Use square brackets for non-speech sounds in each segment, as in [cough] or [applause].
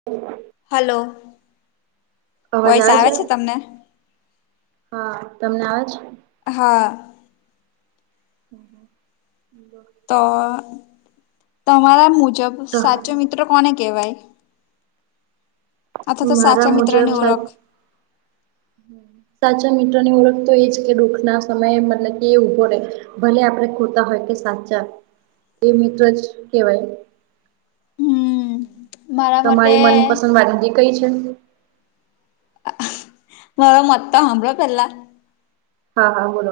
[unintelligible] Hello. અવાજ આવે છે, હા તમને આવે છે? હા. [unintelligible] તો તમારા મુજબ તો સાચો મિત્ર કોને કહેવાય? અથવા તો મારા સાચા મુજબ મિત્રની સા ઓળખ. સાચા મિત્રની ઓળખ તો એ જ કે દુઃખ ના સમયે મતલબ કે એ ઉભો રહે. ભલે આપણે ખોટા હોય કે સાચા. એ મિત્ર જ કેવાય. હમ મારા મતે તમારી મનપસંદ વાનગી કઈ છે? મ્હારો મત તો હામ્ભળો પહેલા. હા હા બોલો.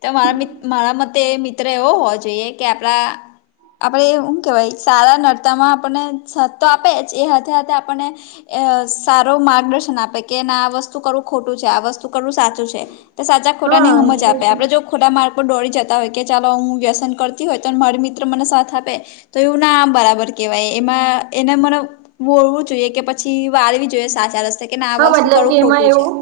તો મારા મિત મારા મતે મિત્ર એવો હોવો જોઈએ કે આપડા આપણે હું કેવાય સારા નરતા માં આપણને સાથ તો આપે જ એ હાથે હાથે આપણને અ સારો માર્ગદર્શન આપે કે ના આ વસ્તુ કરવું ખોટું છે આ વસ્તુ કરવું સાચું છે. તે સાચા હા ખોટાની એ સમજ તો આપ. છે ખોટા માર્ગ પર દોડી જતા હોય કે ચાલો હું વ્યસન કરતી હોય તો મારી મિત્ર મને સાથ આપે. તો એવું ના બરાબર કેવાય એમાં એને મન વોળવું જોઈએ કે પછી વાળવી જોઈએ સાચા રસ્તે કે ના આ હા વસ્તુ મતલબ કે કરવું એમાં ખોટું છે. એવું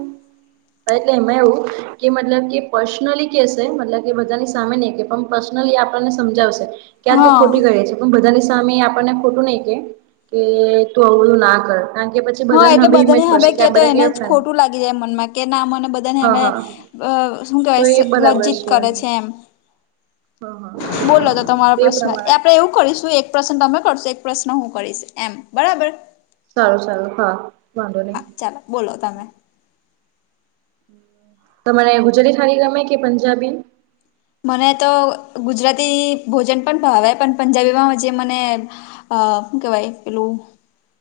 એટલે એમાં એવું કે મતલબ કે પર્સનલી કેશે મતલબ કે બધાની સામે નહી કે પણ. પર્સનલી આપણને સમજાવશે કે આ તું હા ખોટી [unintelligible] છે. એવું બધાની સામે આપણને ખોટું નહીં કે કે તું આવુ બધુ ના કર કારણ કે પછી, જે હા બધાંના બી [unintelligible] [unintelligible] તો એને જ ખોટું લાગી જાય મનમાં કે ના મને હા બધાને હા અ શુ તો કેવાય સ એ બરાબર લજ્જિત કરે છે એમ. હા હા બોલો તો તમારો એટલે પ્રશ્ન એ પ્રમાણે આપણે એવું કરીશું એક. પ્રશન તમે કરશો એક પ્રશ્ન હું કરીશ એમ બરાબર. સારું સારું હા વાંધો હા નહી. ચાલો બોલો તમે. તમારે અહીંયા ગુજરાતી થાળી ગમે કે પંજાબી મને તો ગુજરાતી ભોજન પણ ભાવે પણ પંજાબીમાં જે મને અ હું કેવાય પેલું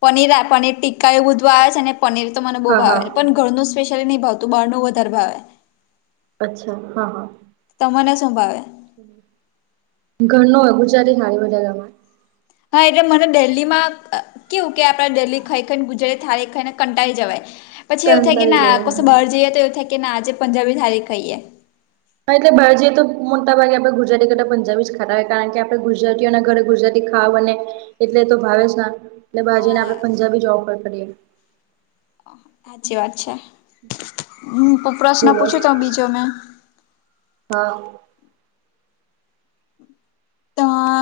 પનીરા પનીર ટિક્કા એવુ બધું આવે છે ને પનીર તો મને બહુ હા હા ભાવે પન ઘરનું સ્પેશિયલી નહી ભાવતું બાર નું વધારે ભાવે. અચ્છા હા હા તમને શું ભાવે? ઘરનો [unintelligible] હા એટલે મને દેલ્લીમાં કેવું કે આપણે ડેલ્લી ખાઈ ખાઈન ગુજરાત થાળી ખાઈને કંટાળી જવાય. પછી એવું થાય કે કંટાળી ના જવાય કશું બાર જઇએ તો એવુ થાય કે ના આજે પંજાબી થાળી ખાઈએ. હા એટલે બાર જઇએ તો મોટા ભાગે આપણે ગુજરાતી કરતા પંજાબી જ ખાતા હોય કારણ કે આપણે ગુજરાતીઓના ઘરે ગુજરાતી તી ખાવા બને એટલે તો ભાવે છે એટલે બહાર જઇ ને હા આપણે પંજાબી જ ઓફર કરીએ. હાચી વાત છે, હું તો પ્રશ્ન બોલો પૂછું તો બીજો મેં ભ તઅ-અ-અ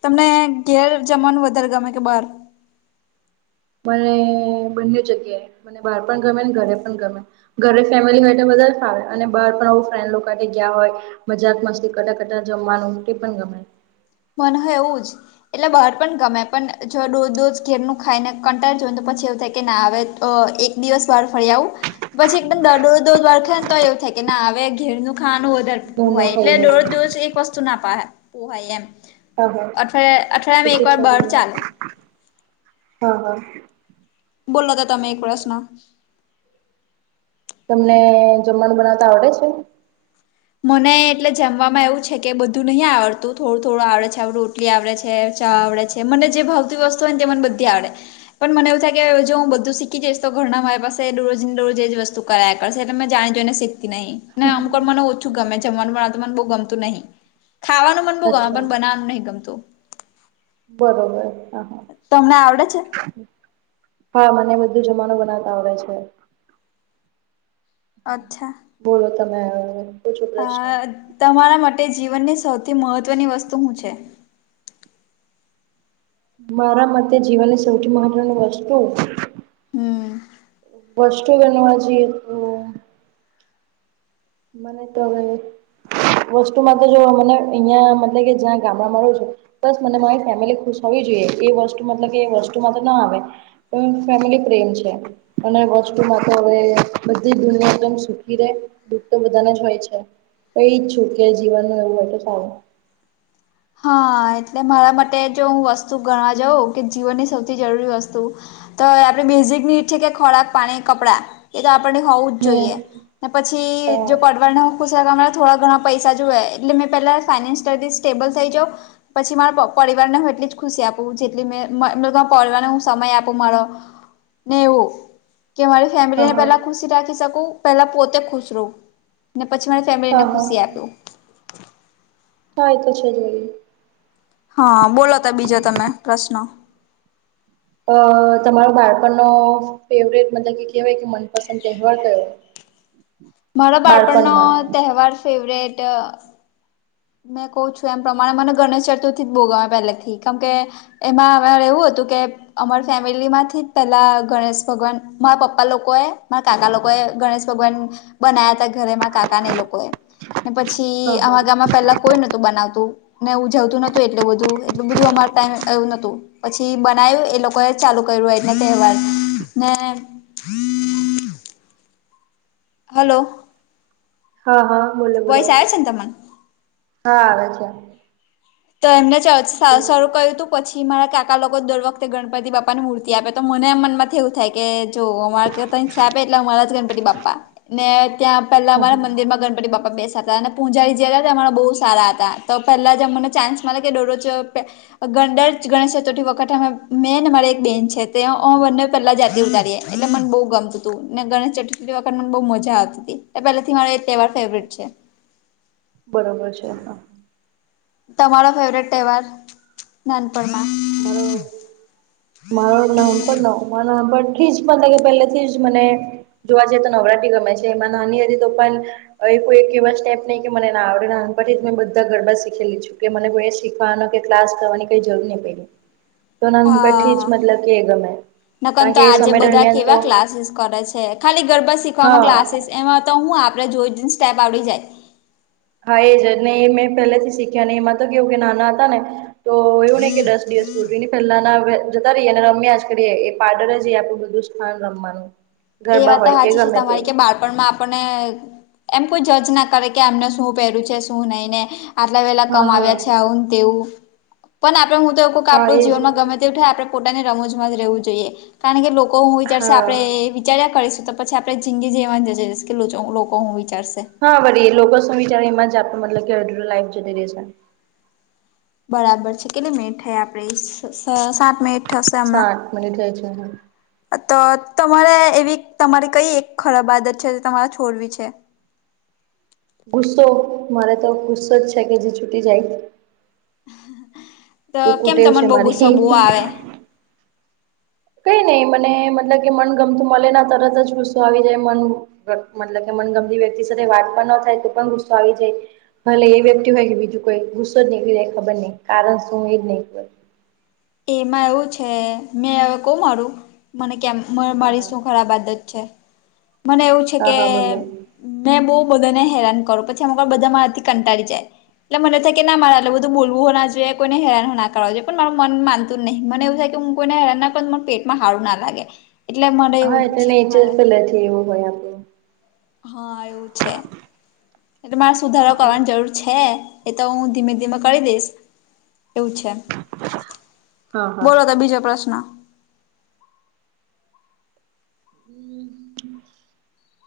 તમને ઘેર જમવાનું વધારે ગમે કે બાર મને બંનેવ જગ્યે મને બાર પણ ગમેન ઘરે પણ ગમે. ઘરે ફેમેલી હોય ત વધારો ફાવે અને બાર પણ અવ ફ્રેન્ડ લોકો હાતે ગીયા હોય. મજાક મસ્તી કરતાં કરતાં જમવાનું કે પન ગમે મને હો એવું જ એટલે બાર પણ ગમે પન જો દોજ દોજ ઘેરનું ખાઈ ને કંટાળ જોન તો પછી એવું થાય કે ના અવે તો એક દિવસ બાર ફર્યાવું. પછી એકદમ દાડ દોજ દોજ વાળખે ન તો એવું થાય કે ના અવે ઘેરનું ખાવાનું વધુ તેર ઘરનું પોહાય એટલે ખાઈએ દોરોજ દોજ એક વસ્તુ ના પાહા પોહાય એમ હ હ અઠવાડિયા એ અઠવાડિયામાં તો એકવાર બહાર ચાલે [unintelligible] હા હા બોલ્લો તો તમે એક વષ મા. તમને જમ્માંનું બનાવતા આવડે છે. મને એટલે જેમવામાં એવું છે કે બધું નહીં આવડતું થોળ થોળું આવડે છે આવુ ટલી આવળે છે ચા આવળે છે મને જે ભાવતી વસ્તુ ઓય ન તે મન બધી આવડે. પન મને એવું થાય કે જો ઉ બધું શીખી જઈશ તો ઘરના મારી પાસે દોરોજન દોરોજ એજ વસ્તુ કરાયા કરશે એટલે મેં જાણી જોઈને શીખતી નહી ને અમુક વાર મને ઓ થું ગમે બરાબર જમવાનું બણાતું મન બો ગમતું નહિ ખાવાનું મન બો ગમ પન અચ્છા બનવાનું નહી ગમતું. બોલો બોલો હા. તમને આવડે છે? હા મને બધું જમાવાનું બનાવતા આવળે છે. બોલો તમે હવે. આઅ-અ-અ તમારા મટે જીવનની સૌથી મહત્વની વસ્તુ હું છે? મારા મતે જીવનની સૌથી મહત્વની વસ્તુ હમ વસ તું બનવા જી મને તમારું વસ્તુમાં તો જો મને એઈયાં મતલેઇ કે જ્યાં ગામડામાં રેય છે. તસ મને મારી ફેમેલી ખુશ થવી જોઈએ એ વસ્તુ મતલબ કે એ વસ્તુમાં તો ના આવે. પણ ફેમેલી પ્રેમ છે. અને વસ્તુમાં તો અવે બધી દુનિયા એકદમ સુખી રે દુઃખ તો બધાને જ હોય છે, હુંઈ જ છું, કે જીવન ન એવું હોય એટલે સારું. હા, એટલે મારા માટે જોહું વસ્તુ ગણવા જાઉં કે જીવનની સૌથી જરૂરી વસ્તુ. તો આપણે બેયઝિકની છે, કે ખોરાક, પાણી, કપડાં એતો આપણને હોવું જ જોઈએ, હમ ને પછી જો હા પડવાનો. પૂછડવામા થોડા ઘણા પૈસા જોઈએ એટલે મેં પેલા ફાઇસયલી સ્ટેબલ થઈ જાવ. પછી મારા પરિવારને હું એટલી જ ખુશી આપું જેટલી મેમ પરિવારને હું સમય આપું મારો. ને એવું કે મારી હા ફેમિલીને હા પેલા ખુશી રાખી શકું પેલા પોતે ખુશ રહું, ને પછી મારી ફેમિલીને હા હા ખુશી આપ્યું, કાય કશા જઈએ. હા બોલો તો બીજો તમે પ્રશ્નો, અ તમારો બાળપણનો ફેવરેટ મતલબ કે કેહેવાય કે મનપસંદ તહેવાર કયો, [inaudible] મારો બાળપણનો બાળપણમાં તહેવાર ફેવરિટ, મેં કહ્યું છું, એમ પ્રમાણે મને ગણેશચતુર્થી જ બોવ ગમે પહેલેથી કેમ કે, એમાં અમારે એવું હતું કે, અમાર ફેમિલીમાંથી પેલા ગણેશભગવાન મારા પપ્પા લોકોએ, કાકા લોકોએ ગણેશ ભગવાન બનાયા હતા, ઘરે માર કાકાન એ લોકોએ. ને પછી હા હા અમારા ગામમાં પેલા કોઈ નોતું બનાવતું. ને ઉજવતું નોતું એટલે બધું એટલું બધું અમાર ટાઈમ એવું નહોતું. પછી બનાવ્યું એ લોકોએ ચાલુ કર્યું [unintelligible] ને [inaudible] હલો. હા હા બોલો, બોલો વોઇસ આવે છે ને તમને હા આવે છે. તો એમને ચ બોલો સ શરૂ કર્યું તું. પછી મારા કાકા લોકો દર વખતે ગણપતિબાપાની મૂર્તિ આપે તો મને મનમાંથી એવું થાય. કે જો અમારે [unintelligible] છાપે એટલે અમારા જ ગણપતિ બાપ્પા. ને ત્યાં પેલા મારા મંદિરમાં ગણપતિ બાપ પા બેસતા હતા અને પૂજારી જે હતા અમારા બહુ સારા હતા તો પહેલાં જ અમોને ચાન્સ મલે કે દરરોજ ગણ દરેક ગણેશ ચતુર્થી વખતે મે અન અમાર એક બેન છે, તે અમેં બંને પહેલા આરતી ઉતારીએ. એટલે મને બહુ ગમતું હતું, ને ગણેશચતુર્થી વખત મને બહુ મજા આવતી હતી એ પેલાથી મારો એક બરોબર છે, હા. તમારો ફેવરેટ તહેવાર, નાનપણમાં? મારો મારો નામપણનો નાનપણથી જ પણ પહેલે થી જ મને જોવા જઈએ તો નવરાત્રી ગમે છે, એમાં નાની હતી તો પણ હવે કોઈ એક એવા સ્ટેપ નહીં કે મને ના આવડે નાનપણથી જ મેં બધા ગરબા શીખેલી છું, કે મને [unintelligible] શીખવાનો કે ક્લાસ કરવાની કઈ જરૂર નહી પડે. હા કે એ ગમે નકન કારણ તો કે એ આજે સમય બધા દરમિયાન તો કેવા ક્લાસીસ કરે છે. છે, ખાલી ગરબા શીખવામાં હા ક્લાસીસ એમાં તો હું આપણે જોઈ જોઈને સ્ટેપ આવડી જાય. હા એ જ ને એ મેં પહેલાથી શીખ્યા નહિ એમાં તો કેવું કે નાના હતા ને તો એવું નહિ કે દસ દિવસ. [unintelligible] પહેલાના હવે જતા રહીએ અને રમ્યા જ કરી એ [unintelligible] રમવાનું. એ ગરબા વાત તો હોય કે સાચી છે, ગમે તે તમારી કે બાળપણમાં. આપણને એમ કોઈ જજ ના કરે કે એમને શું પહેર્યું છે, શું નહી ને. આટલા વેલા હા કમ હા આવ્યા છે, આવું ને તેવું પણ આપડે હું તો એવું કહું હા આપણું એજ જીવનમાં ગમે તેવું થાય આપણે પોતાને રમૂજમાં જ રહેવું જોઈએ, કારણ કે લોકો હું વિચારશે હા આપણે વિચાર્યા કરીશું તો પછી આપણે જિંદગી જ એમાં જતી રહેશે કે લોચો લોકો હું વિચારશે. હા વળી, એ લોકો શું વિચારે એમાં જ આપ મતલબ કે અડધું લાઈફ જતી રહેશે. બરાબર છે, કેટલી મિનિટ થઈ આપડે સ સાત મિનિટ. થશે હમણાં સાત મિનિટ થઈ છે ને. તો તમારે એવી તમારી કઈ એક ખરાબ આદત છે, જે તમારે છોડવી છે. ગુસ્સો મારે તો ગુસ્સો જ છે કે જે છૂટી જાય. તો એ કેમ કૂટેવ તમને છે બહુ ગુસ્સો મારી. બહુ આવે કઈ નહી મને મતલબ કે મન ગમતું મલે ના તરત જ ગુસ્સો આવી જાય મન. મતલબ કે મનગમતી વ્યક્તિ સાથે વાત પણ ન થાય તો પણ ગુસ્સો આવી જાય. ભલે એ વ્યક્તિ હોય કે બીજું કોઈ ગુસ્સો જ નીકળી જાય ખબર નહિ કારણ શું એ જ નહીં. એમાં એવું છે મેં [unintelligible] મારું મને કેમ. મ હા મારી હા શું ખરાબ આદત છે મને એવું છે હા કે હા બોલો મેં બહુ બધાને હેરાન કરું પછી અમુકવાર બધા મારાથી કંટાળી જાય. એટલે મને થાય કે ના મારે એટલુ બધું બોલવું ના જોઇએ કોઈને હેરાને ના કરવા જોએ પણ મારે મન માનતું જ નહી મને એવું થાય કે હું કોઈને હેરાન ના કરું મને પેટમાં હારું ના લાગે. એટલે મને એવું જ છે કે મારે. તેતી એવું હોય આપને હા એવું છે એટલે મારે સુધારો આપણું. કરવાની જરૂર. છે એ તો હું ધીમે ધીમે કરી દઈશ એવું છે હા હા. બોલો તો બીજો પ્રશ્ન. હમ્મ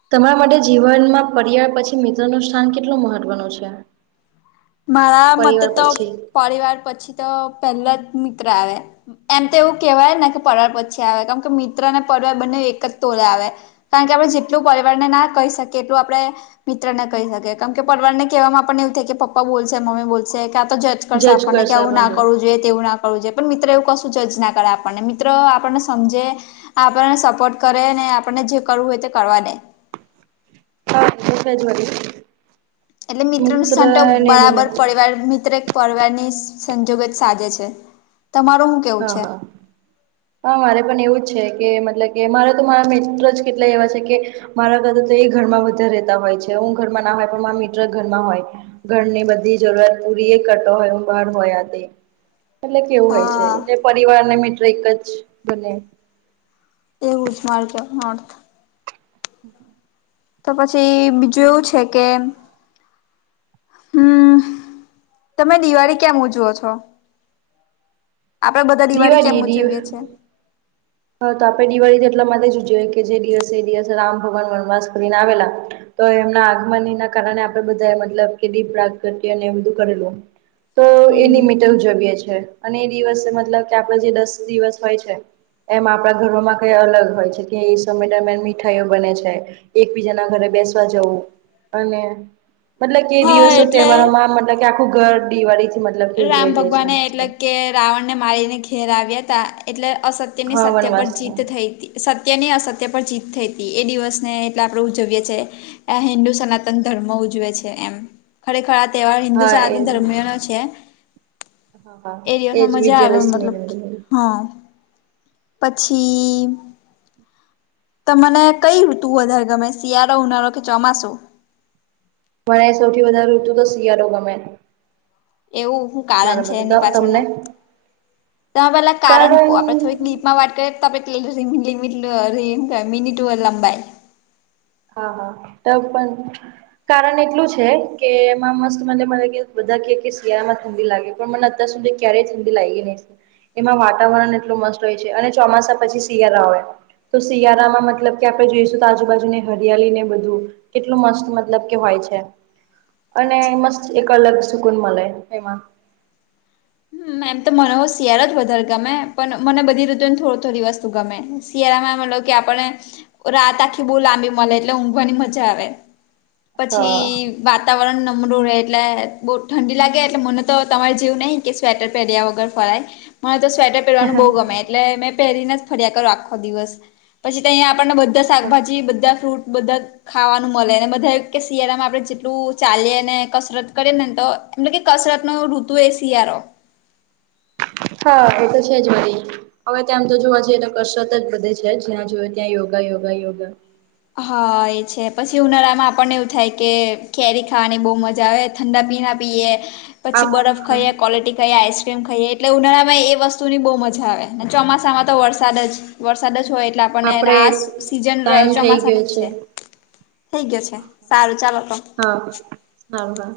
તમારા માટે જીવનમાં પર્યાર પછી મિત્ર નુ સ્થાન કેટલું મહત્વનું છે. [inaudible] મારા મતે પરિવાર તો પછી પરિવાર પછી તો પેલા જ મિત્ર આવે. એમ તો એવું કેહેવાય ને કે પરિયર પછી આવે કેમ કે મિત્ર ને પરીવાર બંને એક જ તોલે આવે. કારણ કે આપણે જેટલું પરિવારને ના કહી શકીએ એટલું આપણે મિત્ર ને કહી શકે કેમ કે પરિવારને કહેવામાં પણ એવું થાય કે પપ્ પપ્પા બોલશે મમ્મી બોલશે કે આ તો જજ કરશે આપણને કે એવું ના કરવું જોઈએ તેવું ના કરવું જોયે પણ મિત્ર એવું કશું જજ ના કરે આપણને મિત્ર આપણને સમજે આપણને સપોર્ટ કરે ને આપણને જે કરવું હોય તે કરવા દે. હા [inaudible] એટલે મિત્રોનું મિત્ર સન્ટો ને બને બરાબર પરિવાર મિત્ર પરવારની સંજોગત સાજે છે તમારુ હા હા હા મારે પણ એવું જ છે કે મતલબ કે મારે તો મારા મિત્ર જ કેટલા એવા છે કે. મારા કરતા તો એ ઘરમાં વધારે રહેતા હોય છે હું ઘરમાં ના હોય પણ મારા મિત્ર ઘરમાં હોય ઘરની બધી જરૂરાત પૂરી એ કરતો હોય હુ બહાર હોય આ તે એટલે કેવું હોય છે હા એટલે પરિવારને મિત્ર એક જ બને એવું જ માર્ગ નોર્થ. [inaudible] તો પછી બીજું એવું છે કે એમ હમ્મ તમે દિવાળી કેમ ઉજવો છો. [inaudible] આપડે બધા દિવાળી કેમ ઉજવિયે છે હા તો આપે દિવાળી એટલા માટે જ જોઈએ કે જે દિવસે એ દિવસે રામ ભગવાન વનવાસ કરીને આવેલા. તો એમના આગમની ના કારણે આપડે બધા મતલબ કે દીપ પ્રગતિયે ને એ બધું કરેલું. તો એ હમ નિમિત્તે ઉજવીએ છીએ અને એ દિવસે મતલબ કે આપડે જે દસ દિવસ હોય છે એમ આપણા ઘરોમાં કઈ અલગ હોય છે કે એ સમય દરમિયાન મીઠાઈઓ બને છે એકબીજા ના ઘરે બેસવા જવું અને મતલબ કે હા દિવસો એટલે તહેવારો માં મતલબ કે આખું ઘર દિવાળીથી મ રામ ભગવાન એ એટલે કે રાવણ ને મારીને ઘેર આવ્યા હતા એટલે અસત્ય તેની હા સત્ય પર જીત વનવાસમાં થઈ તી સત્યની અસત્ય પર જીત થઈ હતી એ દિવસને એટલે આપણે ઉજવીએ છીએ આ હિન્દુ સનાતન ધર્મ ઉજવે છે એમ ખરેખર આ તહેવાર હિન્દુ હા એ સનાતન ધર્મયો નો છે હા એ હા દિવસમાં એજ મજા આવે વિજયાદશમી મતલબ [unintelligible] હા પછી તમને કઈ ઋતુ વધારે ગમે શિયાળો, ઉનાળો કે ચોમાસું, મને સૌથી વધારે ઋતુ તો શિયાળો ગમે. એવું હુ મારા કારણ છે મતે એની તમને પાછળનું, તમે પેલા કારણ કો આપડે થોડીક ડિપ મા વાત કરીએ તો [unintelligible] મીનિટ મિનીટુર લંબાઈ હા હા તો પણ કારણ એટલું છે કે એમાં મસ્ત મને મને બધા કે શિયાળામાં ઠંડી લાગે પણ મને અત્યાર સુધી ક્યારે ઠંડી લાગે નહિ. એમાં વાતાવરણ એટલું મસ્ત હોય છે અને ચોમાસા પછી શિયાળા હોય તો હા શિયાળામાં મતલબ કે આપણે જોઈશું આજુબાજુને હરિયાળી ને બધું કેટલું મસ્ત મતલબ કે હોય છે અને સાચી વાત મસ્ત છે. એક પણ અલગ સુકન મલે એમાં. હમ્મ એમ તો મનો શિયાળો જ વધારે ગમે પણ મને બધી રીતુ ને થોડી થોડી વસ્તુ ગમે શિયાળામાં મતલબ કે આપણે રાત આખી બહુ લાંબી મળે એટલે ઊંઘવાની મજા આવે. પછી. હા વાતાવરણ નમરું રહે એટલે બહુ ઠંડી લાગે એટલે મને તો તમારે જેવું નહી કે સ્વેટર પહેર્યા વગર ફરે મને તો સ્વેટર પહેરવાનું બહુ ગમે એટલે મે પહેરીને ફરિયા કરો આખો દિવસ પછી તંયા આપને બધા શાકભાજી, બધા ફ્રૂટ, બધા ખાવાનું મળે અને બધા કે શિયાળામાં આપણે જેટલું ચાલીએને, કસરત કરીએ, નેને તો મતલબ કે કસરતનો ઋતુએ શિયાળો હા એ તો છેજ વળી. હવે ત્યાં આમ તો જોવા જઈએ તો કસરત જ બધે છે જ્યાં જોઈએ ત્યાં યોગા યોગા યોગા હા એ છે પછી ઉનાળામાં આપણને એવું થાય કે કેરી ખાવાની બહુ મજા આવે. ઠંડા પીણા પીએ, પછી આપ બરફ ખાઈએ, ક્વોલિટી ખાઈએ, આઈસ- કેમ ખાઈએ એટલે ઉનાળામાં એ વસ્તુની બહુ મજા આવે ને ચોમાસામાં તો વરસાદ જ વરસાદ જ હોય એટલે આપણને આપડે આ સી સીઝન ર ટાઈમ થઈ ચોમાસા ગયો છે થઈ ગયો છે સારું ચાલો તો. હા સારું હા.